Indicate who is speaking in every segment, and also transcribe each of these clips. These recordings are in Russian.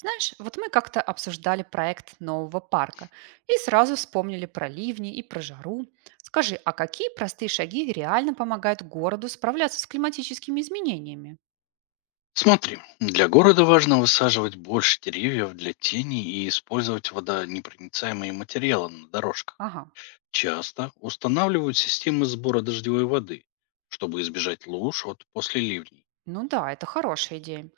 Speaker 1: Знаешь, вот мы как-то обсуждали проект нового парка и сразу вспомнили про ливни и про жару. Скажи, а какие простые шаги реально помогают городу справляться с климатическими изменениями?
Speaker 2: Смотри, для города важно высаживать больше деревьев для тени и использовать водонепроницаемые материалы на дорожках.
Speaker 1: Ага,
Speaker 2: Часто устанавливают системы сбора дождевой воды, чтобы избежать луж от после ливней.
Speaker 1: ну да, это хорошая идея.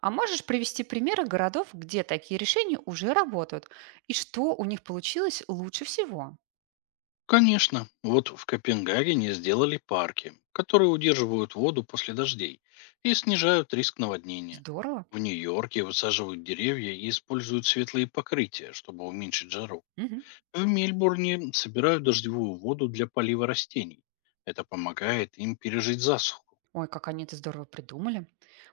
Speaker 1: А можешь привести примеры городов, где такие решения уже работают, и что у них получилось лучше всего?
Speaker 2: Конечно, вот в Копенгагене сделали парки, которые удерживают воду после дождей и снижают риск наводнения.
Speaker 1: Здорово.
Speaker 2: В Нью-Йорке высаживают деревья и используют светлые покрытия, чтобы уменьшить жару.
Speaker 1: Мгм.
Speaker 2: В Мельбурне собирают дождевую воду для полива растений. Это помогает им пережить засуху.
Speaker 1: Ой, как они это здорово придумали.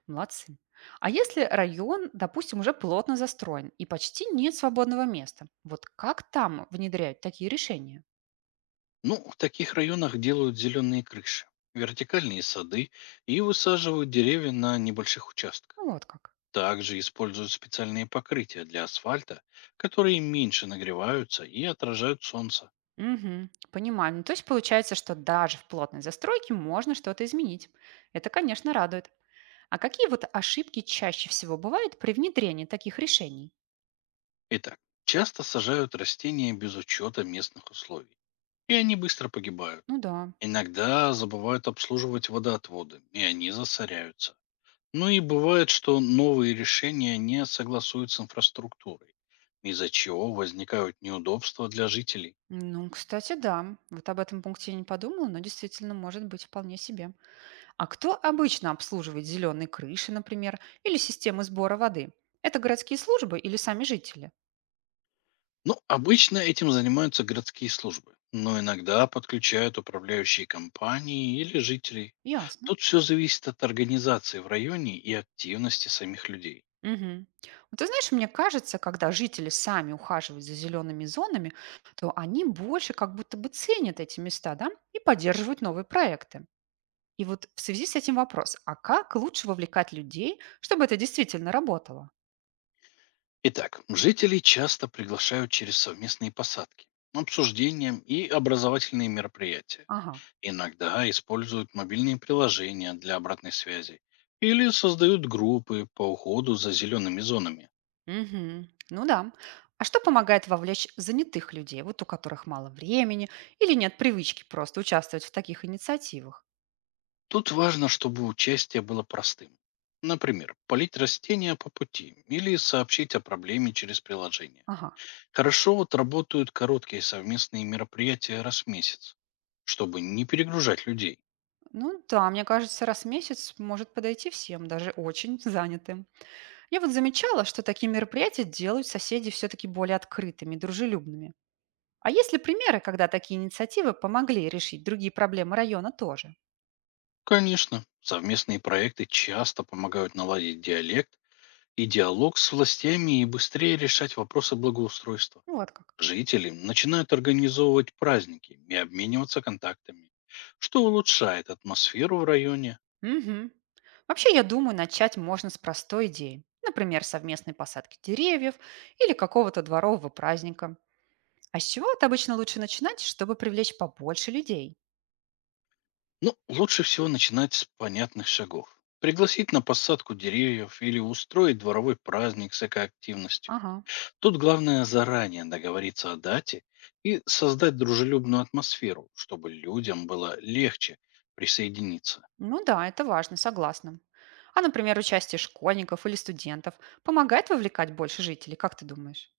Speaker 1: Молодцы. А если район, допустим, уже плотно застроен и почти нет свободного места, вот как там внедряют такие решения?
Speaker 2: Ну, в таких районах делают зеленые крыши, вертикальные сады и высаживают деревья на небольших участках.
Speaker 1: Ну, вот как.
Speaker 2: Также используют специальные покрытия для асфальта, которые меньше нагреваются и отражают солнце.
Speaker 1: Мгм, понимаю. Ну, то есть получается, что даже в плотной застройке можно что-то изменить. Это, конечно, радует. А какие вот ошибки чаще всего бывают при внедрении таких решений?
Speaker 2: Итак, часто сажают растения без учета местных условий, и они быстро погибают.
Speaker 1: Ну да.
Speaker 2: Иногда забывают обслуживать водоотводы, и они засоряются. Ну и бывает, что новые решения не согласуют с инфраструктурой, из-за чего возникают неудобства для жителей.
Speaker 1: Ну, кстати, да. Вот об этом пункте я не подумала, но действительно может быть вполне себе. А кто обычно обслуживает зеленые крыши, например, или системы сбора воды? Это городские службы или сами жители?
Speaker 2: Ну, обычно этим занимаются городские службы, но иногда подключают управляющие компании или жителей.
Speaker 1: Ясно.
Speaker 2: Тут все зависит от организации в районе и активности самих людей.
Speaker 1: Мгм. Ну, ты знаешь, мне кажется, когда жители сами ухаживают за зелеными зонами, то они больше как будто бы ценят эти места, да, и поддерживают новые проекты. И вот в связи с этим вопрос, а как лучше вовлекать людей, чтобы это действительно работало?
Speaker 2: Итак, жителей часто приглашают через совместные посадки, обсуждения и образовательные мероприятия.
Speaker 1: Ага.
Speaker 2: Иногда используют мобильные приложения для обратной связи или создают группы по уходу за зелеными зонами.
Speaker 1: Мгм. Ну да. А что помогает вовлечь занятых людей, вот у которых мало времени или нет привычки просто участвовать в таких инициативах?
Speaker 2: Тут важно, чтобы участие было простым. Например, полить растения по пути или сообщить о проблеме через приложение.
Speaker 1: Ага.
Speaker 2: Хорошо отработают короткие совместные мероприятия раз в месяц, чтобы не перегружать людей.
Speaker 1: Ну да, мне кажется, раз в месяц может подойти всем, даже очень занятым. Я вот замечала, что такие мероприятия делают соседей все-таки более открытыми, дружелюбными. А есть ли примеры, когда такие инициативы помогли решить другие проблемы района тоже?
Speaker 2: Конечно, совместные проекты часто помогают наладить диалект и диалог с властями и быстрее решать вопросы благоустройства.
Speaker 1: Ну вот как.
Speaker 2: Жители начинают организовывать праздники и обмениваться контактами, что улучшает атмосферу в районе.
Speaker 1: Мгм. Вообще, я думаю, начать можно с простой идеи. Например, совместной посадки деревьев или какого-то дворового праздника. А с чего это обычно лучше начинать, чтобы привлечь побольше людей?
Speaker 2: Ну, лучше всего начинать с понятных шагов. Пригласить на посадку деревьев или устроить дворовой праздник с экоактивностью.
Speaker 1: Ага.
Speaker 2: Тут главное заранее договориться о дате и создать дружелюбную атмосферу, чтобы людям было легче присоединиться.
Speaker 1: Ну да, это важно, согласна. А, например, участие школьников или студентов помогает вовлекать больше жителей, как ты думаешь?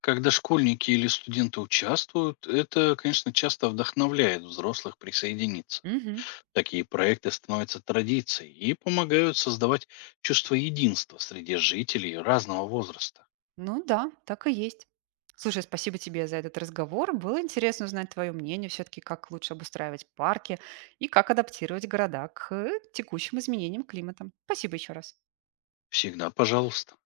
Speaker 2: Когда школьники или студенты участвуют, это, конечно, часто вдохновляет взрослых присоединиться.
Speaker 1: Мгм.
Speaker 2: Такие проекты становятся традицией и помогают создавать чувство единства среди жителей разного возраста.
Speaker 1: Ну да, так и есть. Слушай, спасибо тебе за этот разговор. Было интересно узнать твое мнение все-таки, как лучше обустраивать парки и как адаптировать города к текущим изменениям климата. Спасибо еще раз.
Speaker 2: Всегда пожалуйста.